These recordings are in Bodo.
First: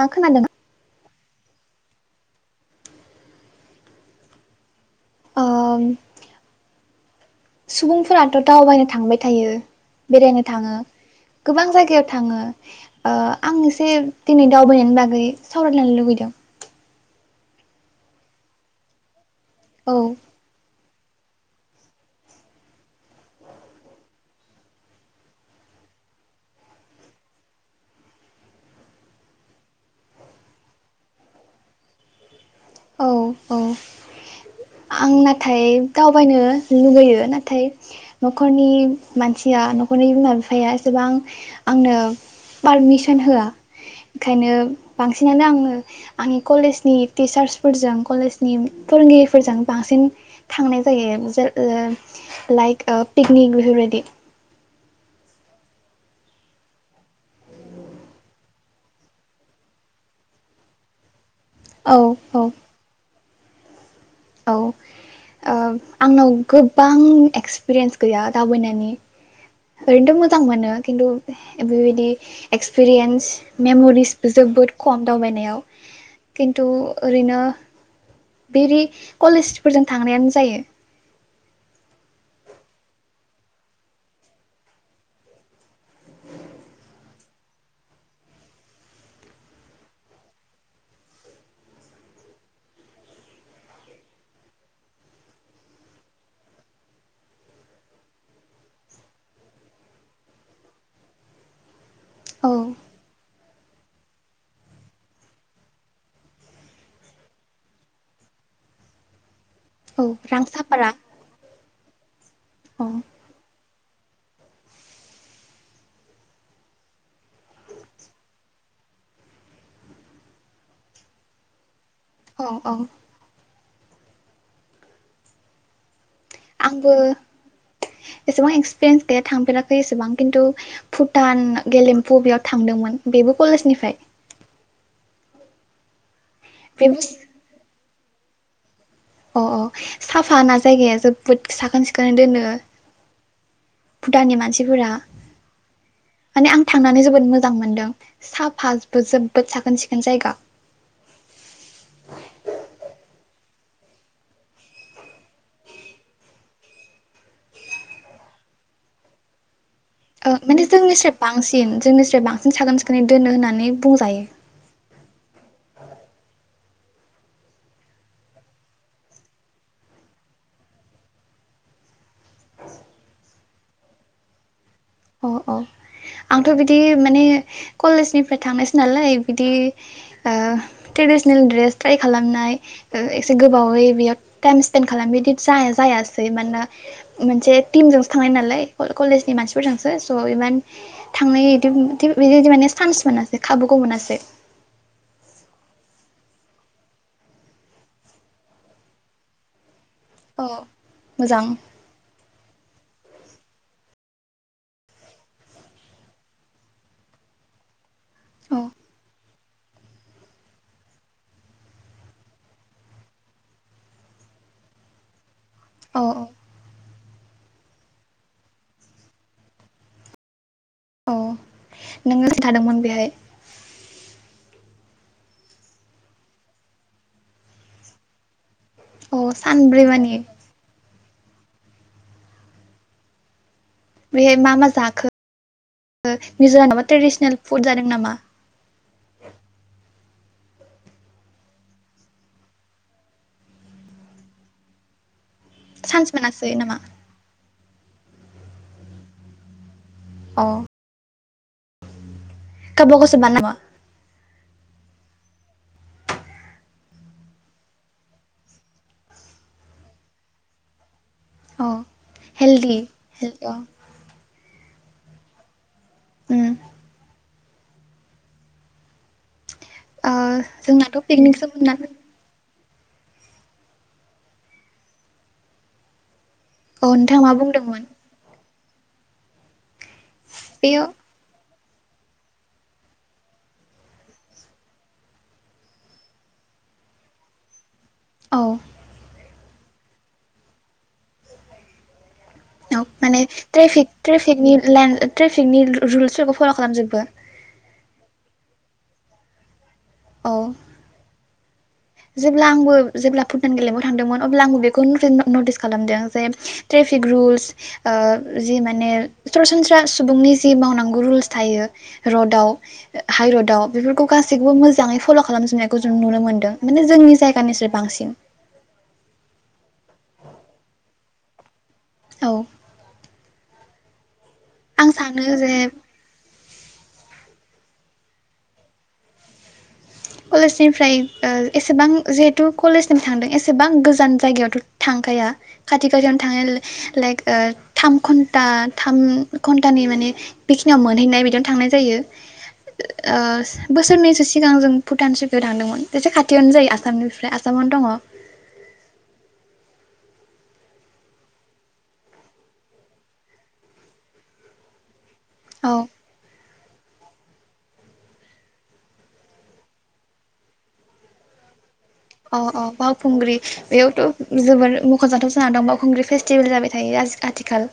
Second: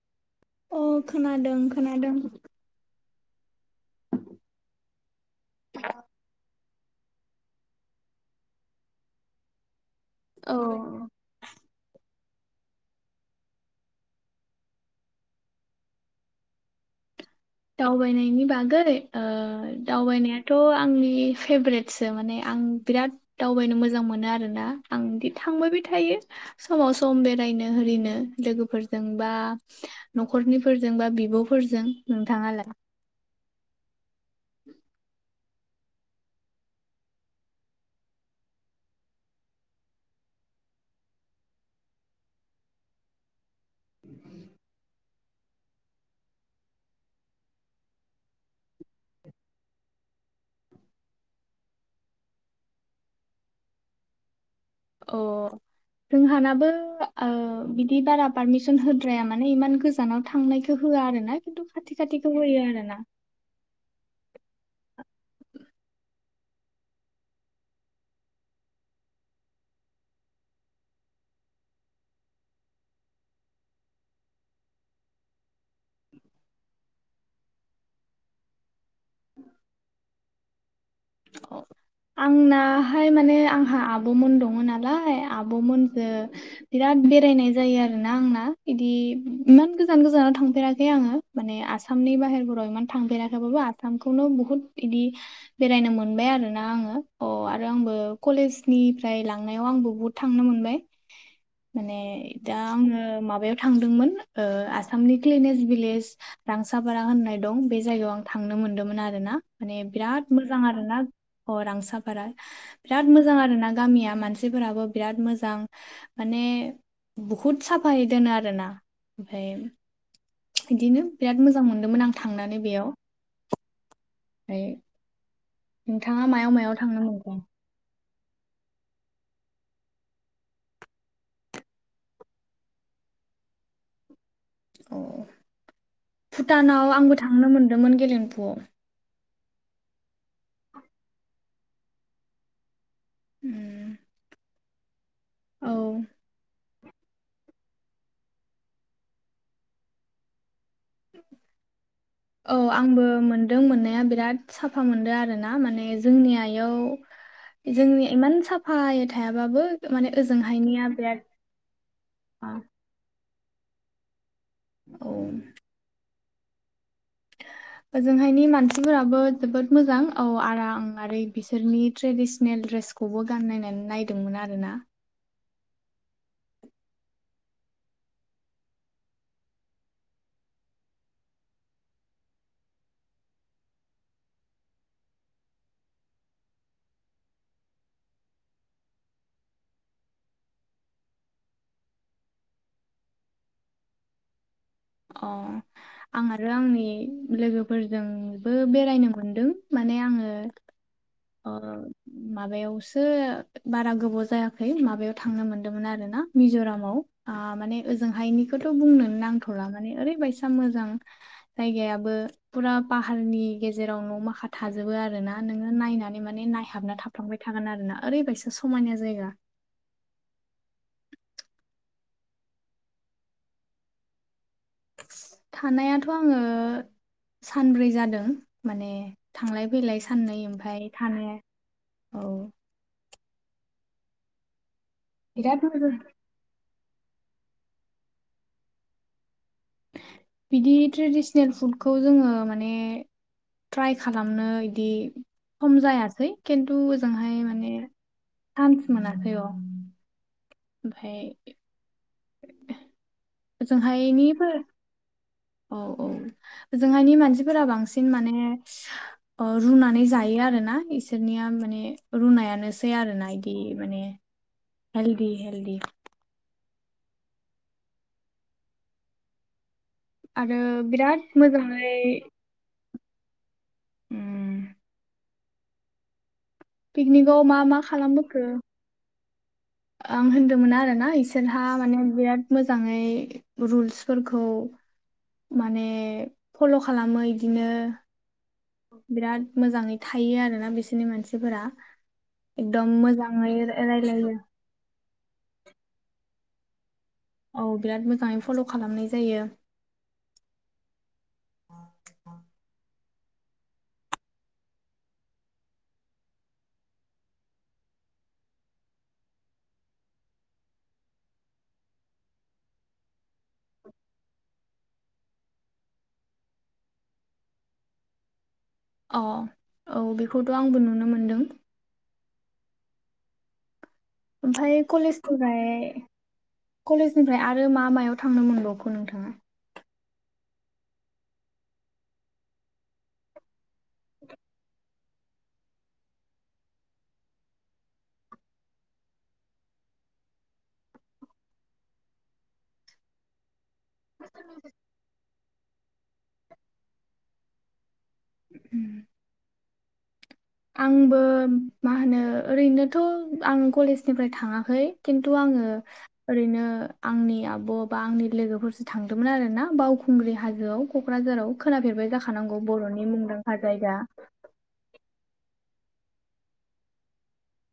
नोंथाङा खोनादों अ खोनादों। खोनादों। ओम सुबुंफोराथ' दावबायनो थांबाय थायो। बेरायनो थांङो औ गोबां जायगायाव थांङो ओ आं एसे दिनै दावबायनायनि बागै सावरायलायनो लुबैदों। दाउबायनायनि बागै ओ औ दावबायनायाथ' आंनि फेभरेटसो माने आं बिराद दावबायनो मोजां मोनो आरोना आं बिदि थांबायबाय थायो समाव सम बेरायनो हारिनो लोगोफोरजों बा न'खरनिफोरजों बा बिब'फोरजों नोंथांङालाय? औ औ आंनाद थाय दावबायनो लुबैयो नाथाय न'खरनि मानसिया न'खरनि बिमा बिफाया एसेबां आंनो पारमिसन होआ। ओंखायनो बांस सिनानो आङो आंनि कलेजनि टिचार्स फोरजों कलेजनि फोरोंगिरिफोरजों बांसिन थांनाय जायो जेर लाइक ओ पिकनिक बेफोरबायदि। अ जोंहानाबो ओ बिदि बारा पारमिसन होद्राया माने इमान गोजानाव थांनायखौ होआ आरोना थु औ खाथि खाथिखौ औ होयो आरोना औ ओ आंनाव गोबां एक्सपिरियेन्स गैया दावबायनायनि ओरैनोथ' मोजां मोनो खिन्थु बेबायदि एक्सपिरियेन्स मेम'रिसबो जोबोद खम दावबायनायाव खिन्थु ओरैनो बेदि कलेजफोरजों थांनायानो जायो। अआंनाहाय माने आंहा आब'मोन दङो नालाय आब'मोनजो बिराद बेरायनाय जायो आरोना आंना इदि इमान गोजान गोजानाव थांफेराखै आङो माने आसामनि बाहेरफोराव इमान थांफेराखैबाबो आसामखौनो बुहुत इदि बेरायनो मोनबाय आरो ना आङो अ आरो आंबो कलेजनिफ्राय लांनायाव आंबो बहुद थांनो मोनबाय। माने औ दा आङो माबायाव थांदोंमोन ओ आसामनि क्लिनेट भिलेज रांसाफारा होननाय दं बे जायगायाव आं थांनो मोन्दोंमोन आरोना माने औ बिराद मोजां आरो रांसाफारा ना अ रांसाफारा औ बिराद मोजां आरोना गामिया मानसिफोराबो बिराद मोजां माने बुहुद साफायै दोनो आरोना ओमफाय बिदिनो बिराद मोजां मोन मोन आं औ थांनानै बेयाव फाय उम नोंथाङा मायाव मायाव आंबो थांनो मोनखो? एसेबां एक्सपिरियेन्स गैया थांफेराखै एसेबां खिन्थु भुटान गेलेम्फु बेयाव थांदोंमोन बेबो कलेजनिफ्राय। अ भुटानाव बेबो आंबो थांनो मोन्दोंमोन क गेलेमफुआव अ अ साफा ना जायगाया जोबोद साखोन सिखोनै दोनो। उम, भुटाननि मानसि सिफोरा औ माने आं थांनानै जोबोद मोजां मोनदों साफा जोबोद साखोन सिखोन जायगा ‌। औ आंबो मोनदों मोननाया बिराद साफा मोनदो आरो। ना माने जोंनिया याव जोंनि इमान साफायै थायाबाबो माने ओ माने ओजोंहायनिया जोंनिस्राय बिराद बांसिन जोंनिस्राय बांसिन साखोन सिखोनै दोनो होनना नानै बुंजायो। औ ओजोंहायनि मानसिफोराबो जोबोद मोजां औ आराम आरै बिसोरनि ट्रेडिसेनेल ड्रेसखौबो गाननायनानै नायदोंमोन आरो ना। अ अ आंथ' बिदि माने कलेजनिफ्राय थांनायसो नालाय बिदि ओ ट्रेडिसनेल ड्रेस ट्राइ खालामनाय ओ एसे गोबावै बेयाव टाइम स्पेन्ड खालामनाय बिदि जाया जायासै मानोना मोनसे टिमजोंसो थांनाय नालाय कलेजनि मानसि फोरजोंसो स' इमान थांनाय इदि बिदि-बिदि माने चान्स मोनासै खाबुखौ मोनासै। अ आं आरो आंनि लोगोफोरजोंबो बेरायनो मोनदों। माने आङो औ मोजां अ माबायावसो बारा गोबाव जायाखै माबायाव थांनो मोन्दोंमोन आरो ना मिज'रामाव ओ माने औ ओजोंहायनिखौथ' बुंनोनो नांख [unintelligible] ओरैबायसा मोजां जायगायाबो फुरा पाहारनि गेजेराव न' माखा थाजोबो आरो ना। नोङो औ नायनानै माने नायहाबना थाब थांबाय थागोन आरोना ओरैबायसा समायना जायगा। अ नोङो खिन्थादोंमोन बेहाय थानायाथ' आङो माने औ थांलाय सानब्रै फैलाय मानि साननै ओमफाय थानाया औ। बैहाय मा-मा जाख बिराद [unintelligible] ट्रेडिसनेल फुड जादों नामा? बिदि ट्रेडिसनेल खम चान्स जायासै मोनासै खिन्थु नामा ओजोंहाय माने [inaudible] अ ओमफाय गावबा गावसो बानायदों नामा ओजोंहायनिबो औ औ ओजोंहायनि मानसिफोरा बांसिन माने रुनानै जायो आरो ना एसे बिसोरनिया अ माने हेलदि रुनायानोसै आरो ना हेलदि अ इदि माने हेलदि हेल्दि उम ओ आरो जोंनाथ' बिराद पिकनिकसोमोन ना मोजाङै उम औ नोंथाङा पिकनिकआव मा मा बुंदोंमोन खालामबोखो। आं होन्दोंमोन बेयो आरो ना इसोरना था माने बिराद मोजाङै रुल्सफोरखौ माने फल' खालामो इदिनो औ बिराद मोजाङै थायो आरोना बिसोरनि मानसिफोरा औ एकदम माने मोजाङै ट्रापिक रायलायो ट्रापिक नि ला ट्रपिक रुल्सफोरखौ फल' खालामजोबो औ बिराद मोजाङै फल' खालामनाय जायो। औ। जेब्ला आंबो जेब्ला फुटबान गेलेबाव थांदोंमोन अब्ला आंबो बेखौ नटिस खालामदों जे ट्रेफिक रुल्स जि माने सरासनस्रा सुबुंनि जि मावनांगौ रुल्स थायो रडाव हाइरडाव बेफोरखौ गासैखौबो मोजाङै फल' खालामजोबनायखौ जों नुनो मोन्दों। माने जोंनि जायगानिसो बांसिन अ। औ बेखौथ' आंबो नुनो मोनदों। [inaudible] औ। ओमफाय आं सानो कलेजखौ जे हाय। कलेजनिफ्राय आरो मा मा। याव थांनो मोनबावखो नोंथाङा। कलेजनिफ्राय एसेबां जिहेतु कलेज सिम थांदों एसेबां गोजान जायगायावथ' थांखाया खाथि खाथियावनो थांनाय लाइक थाम घन्टा थाम घन्टानि माने बेखिनियाव मोनहैनाय बिदियावनो थांनाय जायो। बोसोरनैसो सिगां जों भुटान स थांदोंमोन एसे खाथियावनो जायो आसामनिफ्राय आसामावनो दङ उम [inaudible] आंबो मा होनो ओरैनोथ' आं कलेजनिफ्राय थाङाखै खिन्थु आङो औ ओरैनो आंनि आब' बा आंनि लोगोफोरसो थांदोंमोन आरो ना बावखुंग्रि हाजोआव क'क्राझाराव खोनाफेरबाय अ जाखानांगौ अ बर'नि बावखुंग्रि मुंदांखा जायगा बेयावथ' जोबोर मख'जाथाव जाना दं। खुंग्रि फेस्टिभेल जाबाय थायो आथिखाल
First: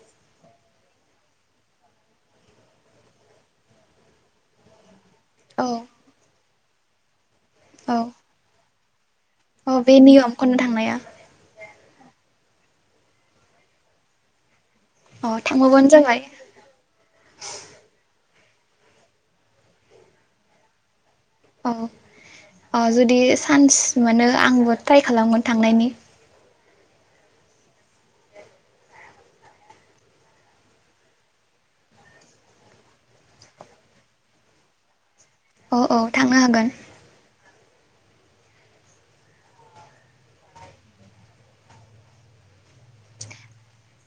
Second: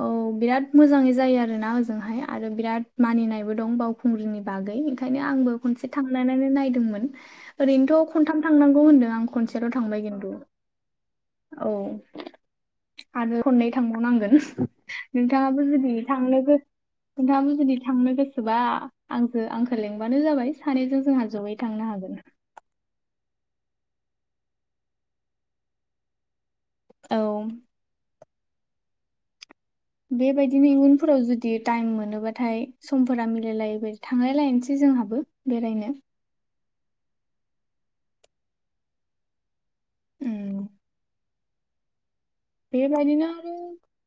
औ बिराद मोजाङै जायो आरोना ओजोंहाय आरो बिराद मानिनायबो दं बावखुंग्रिनि बागै। ओंखायनो आंबो औ खनसे थांनानै नायदोंमोन। [inaudible] ओरैनोथ' खनथाम थांनांगौ होनदों आं खनसेल' अ बे थांबाय खिन्थु नियम खननो थांनाया औ आरो खननै थांबावनांगोन। अ नोंथाङाबो थांबावबानो जुदि जाबाय थांनो गोस नोंथाङाबो जुदि थांनो गोस बा आंजो आंखौ लेंबानो जाबाय सानैजों जोंहा जयै अ थांनो हागोन अ जुदि चान्स मोनो आंबो ट्राइ खालामगोन थांनायनि। औ बेबायदिनो इयुनफोराव जुदि टाइम मोनोबाथाय समफोरा मिलायलायबा थांलायलायनोसै जोंहाबो। औ बेरायनो औ थांनो हागोन। उम बेबायदिनो आरो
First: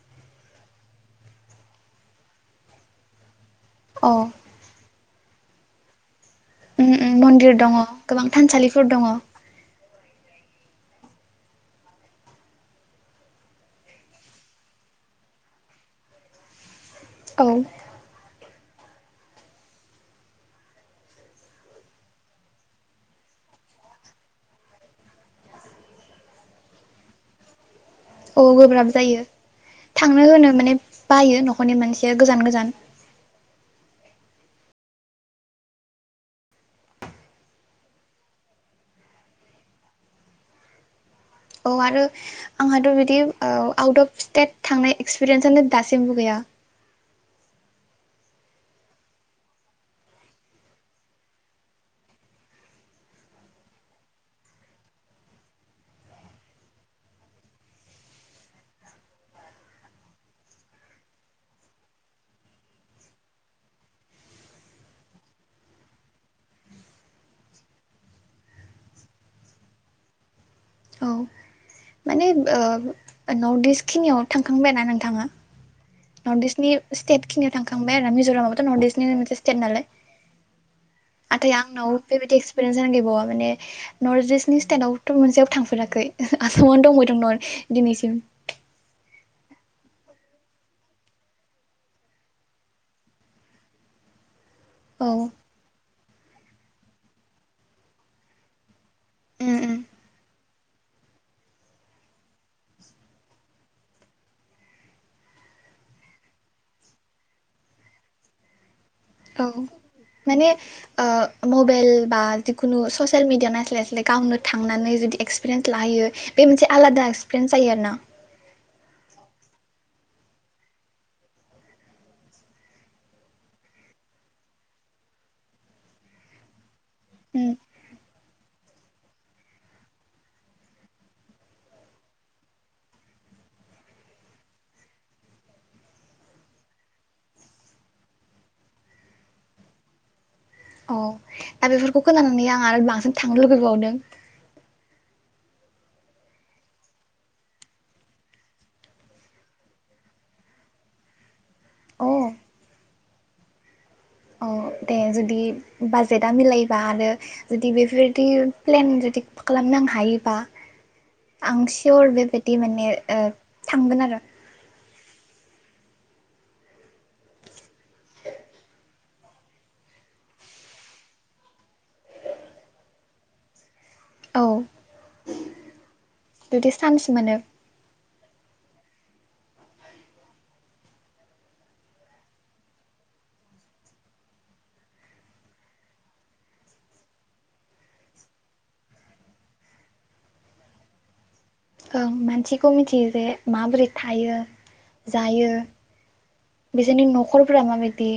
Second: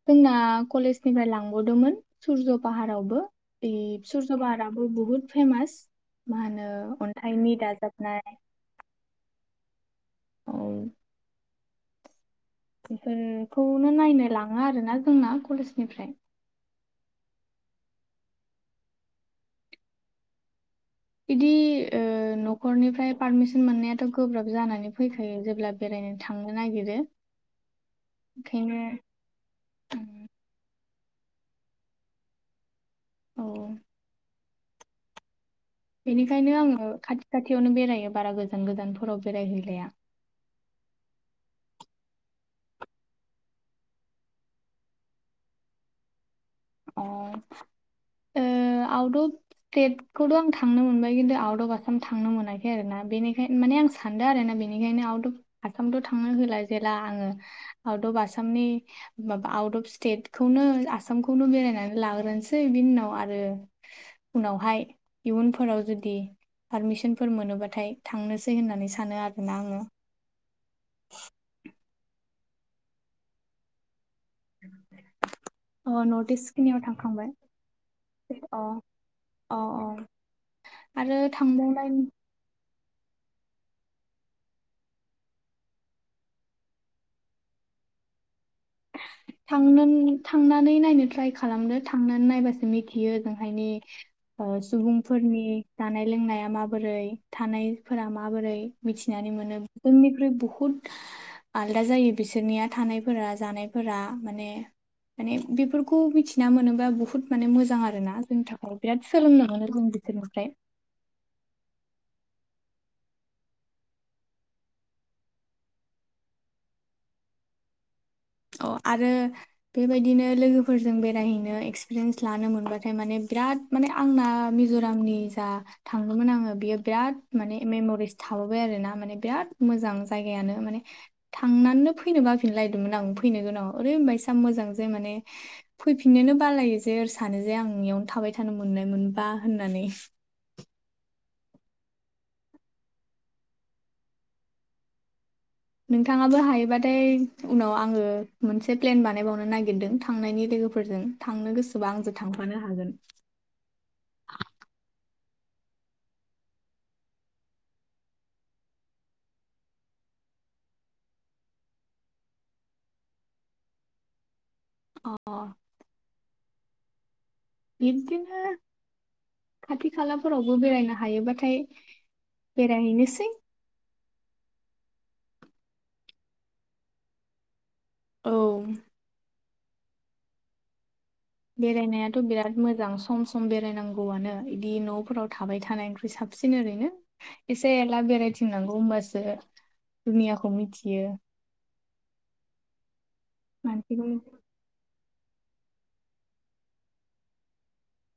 जोंना कलेजनिफ्राय लांबोदोंमोन सुर्ज पाहारावबो। ए औ सर्ज पाहाराबो बहुद फेमास मा होनो उम उम अन्थाइनि मन्दिर दङ दाजाबनाय गोबां थानसालिफोर दङ। [unintelligible] बेखौनो नायनो लाङो आरोना जोंना कलेजनिफ्राय। औ बिदि ओ न'खरनिफ्राय पारमिसन मोननायाथ' गोब्राब जानानै फैखायो जेब्ला बेरायनो थांनो नागिरो। औ ओंखायनो गोब्राब जायो थांनो होनो माने बायो न'खरनि मानसिया गोजान गोजान औ बेनिखायनो आङो खाथि खाथियावनो बेरायो बारा गोजान गोजानफोराव बेरायहैलाया। औ आरो आंहाथ' बिदि औ आउट अफ स्टेट थांनाय एक्सपिरियेन्सनानो दासिमबो गैया। अ ओ आउट अफ टेटखौथ' आं थांनो मोनबाय खिन्थु आउट अफ आसाम थांनो मोनाखै आरोना बेनिखायनो माने आं सानदों आरो ना बेनिखायनो आउट अफ आसामथ' थांनो होला जेला आङो आउट अफ आसामनि माबा आउट अफ स्टेटखौनो आसामख खौनो बेरायनानै लाग्रोनोसै बिनि उनाव आरो उनावहाय इयुनफोराव जुदि पारमिसनफोर मोनोबाथाय थांनोसै होननानै सानो आरोना आङो। औ माने ओ न'र्थ इस खिनियाव थांखांबायना नोंथाङा? अ नर्थ इस्टनि इस्टखिनियाव स्टेट थांखांबाय खिनियाव थांखांबाय आरो अ अ मिज'रामाबोथ' नर्थ इस्टनि स्टेट नालाय अ आरो नाथाय आंनाव थांबावनाय बेबायदि एक्सपिरियेन्स जान गैबावा माने नर्थ इस्टनि स्टेटआवथ' मोनसेयाव थांफेराखै आसामनो दंबावदं न दिनैसिम। थांनोन थांनानै नायनो ट्राय खालामदो थांनानै नायबासो मिथियो ओजोंहायनि ओ औ सुबुंफोरनि जानाय लोंनाय या माबोरै थानाय फोरा माबोरै? मिथिनानै उम मोनो उम [unintelligible] बुहुद आलदा जायो बिसोरनिया थानायफोरा जानायफोरा माने माने बेफोरखौ मिथिना मोनोबा बुहुद माने मोजां आरोना जोंनि थाखाय बिराद सोलोंनो औ मोनो जों बिसोरनिफ्राय माने ओ मबेइल बा जेखुनु ससियेल मिदिया नायजस्लाय स्लाय गावनो थांनानै जुदि एक्सपिरियेन्स लाहैयो बे मोनसे आलादा एक्सपिरियेन्स जायो आरो ना? अ आरो बेबायदिनो लोगोफोरजों बेरायहैनो एक्सपिरियेन्स लानो मोनबाथाय माने बिराद माने आंना मिज'रामनि जा थांदोंमोन आङो बियो बिराद उम माने मेमरिस थाबोबाय आरोना माने बिराद मोजां जायगायानो माने थांनानो फैनो बाफिनलायदोंमोन आं फैनो गोनाङाव ओरै बायसा मोजांजे माने फैफिन्नोनो बालायो जे ओ सानो जे आं इयावनो थाबाय थानो मोननाय मोनबा होननानै। आरो बेफोरखौ खोनानानै आं आरो बांसिन थांनो लुुगैबावदों। नोंथाङाबो हायोबाथाय उनाव आङो मोनसे प्लेन बानायबावनो नागिरदों थांनायनि लोगोफोरजों, थांनो गोसोबा अ आंजों थांफानो हागोन। औ दे जुदि बाजेटआ मिलायोबा आरो जुदि बेफोरबायदि प्लेन जुदि खालामनां हायोबा आं सियर बेबायदि माने ओ थांगोन आरो। अह अह। बिदिनो खाथि खालाफोरावबो बेरायनो हायोबाथाय बेरायहैनोसै। औ जुदि चान्स मोनो। औ। बेरायनायाथ' बिराद मोजां सम सम बेरायनांगौआनो। बिदि न'फोराव थाबाय थानायख्रुइ साबसिन ओरैनो एसे एला बेरायथिंनांगौ होनबासो दुनियाखौ मिथियो। ओं मानसिखौ मिथियो जे माबोरै मानसिखौ थायो, जायो, बिजोंनि न'खरफोरा माबायदि,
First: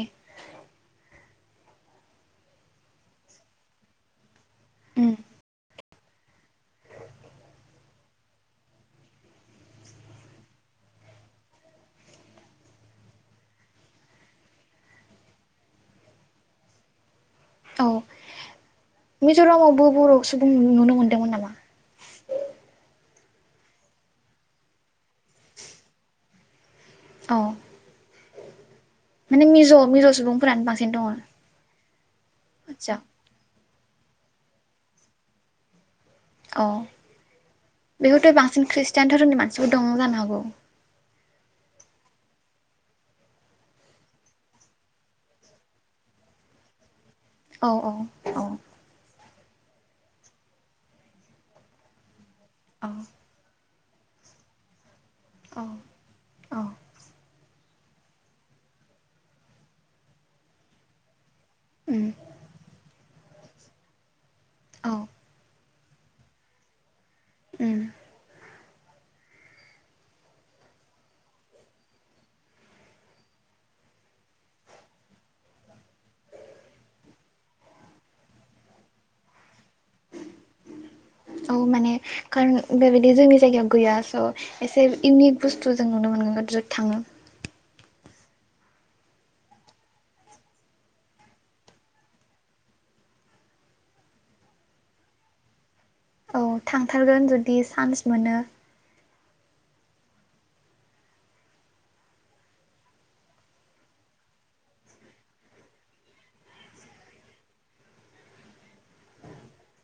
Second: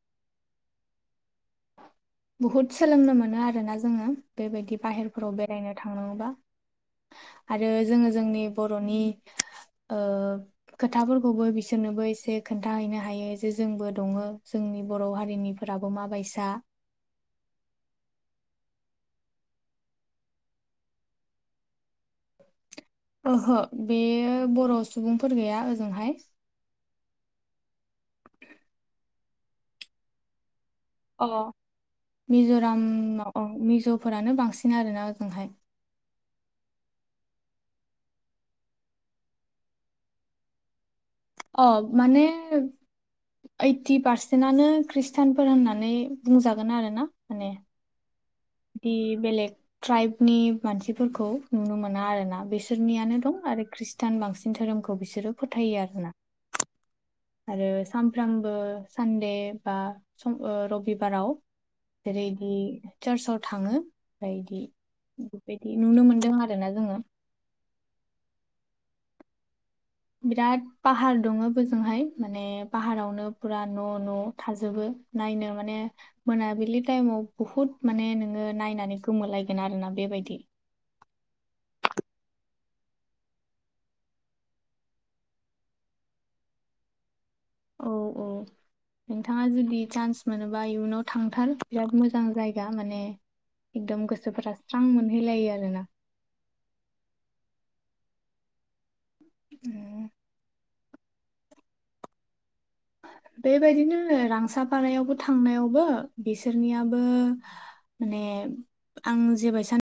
बहुद सोलोंनो मोनो आरोना जोङो। बेबायदि उम बाहेरफोराव बेरायनो थांनांगौबा आरो जोङो जोंनि बर'नि ओ खोथाफोरखौबो बिसोरनोबो एसे खोनथाहैनो हायो जे जोंबो दङ जोंनि बर' हारिनिफोराबो मा बायसा [unintelligible] औ मिज'रामावबो बर' सुबुं नु नुनो मोनदोंमोन नामा? ओहो बे बर' सुबुंफोर गैया ओजोंहाय। औ। माने मिज' मिज' सुबुंफोरानो बांसिन दङ अ आदसा मिज'रामाव औ मिज'फोरानो बां सिन आरोना ओजोंहाय। अ बेखैथ' बांसिन ख्रिषटान धोरोमनि मानसिफोर दं जानो हागौ? अ माने ओइग्टि पारसेन्टनो ख्रिस्टानफोर होननानै बुंजागोन आरो ना औ औ। औ बिदि बेलेग ट्राइबनि मानसिफोरखौ नुनो मोना आरो ना औ बिसोरनियानो दं आरो खृस तान बांसिन धोरोमखौ बिसोरो औ फोथायो आरोना औ आरो सानफ्रामबो सानडेय बा ओ रबिबाराव उम जेरै इदि चार्चआव थाङो। औ बायदि नुनो मोनदों आरो ना जोङो। उम। बिराद पाहार दङ बोजोंहाय माने पाहारावनो फुरा न' न' थाजोबो नायनो माने मोनाबिलि टाइमाव बहुत माने नोङो नायनानै गोमोलायगोन आरो औ माने खो बेबायदि जोंनि जायगायाव गैया स' एसे इउनिक बुस्थु जों नुनो मोनगोन जे थां औ औ नोंथाङा जुदि चान्स मोनोबा इयुनाव थांथार बिराद मोजां जायगा माने एकदम गोसोफोरा स्रां मोनहैलायो आरोना। औ थांथारगोन जुदि चान्स मोनो। उम। बेबायदिनो रांसारफारायावबो थांनायावबो बिसोरनियाबो माने आं जेबो सा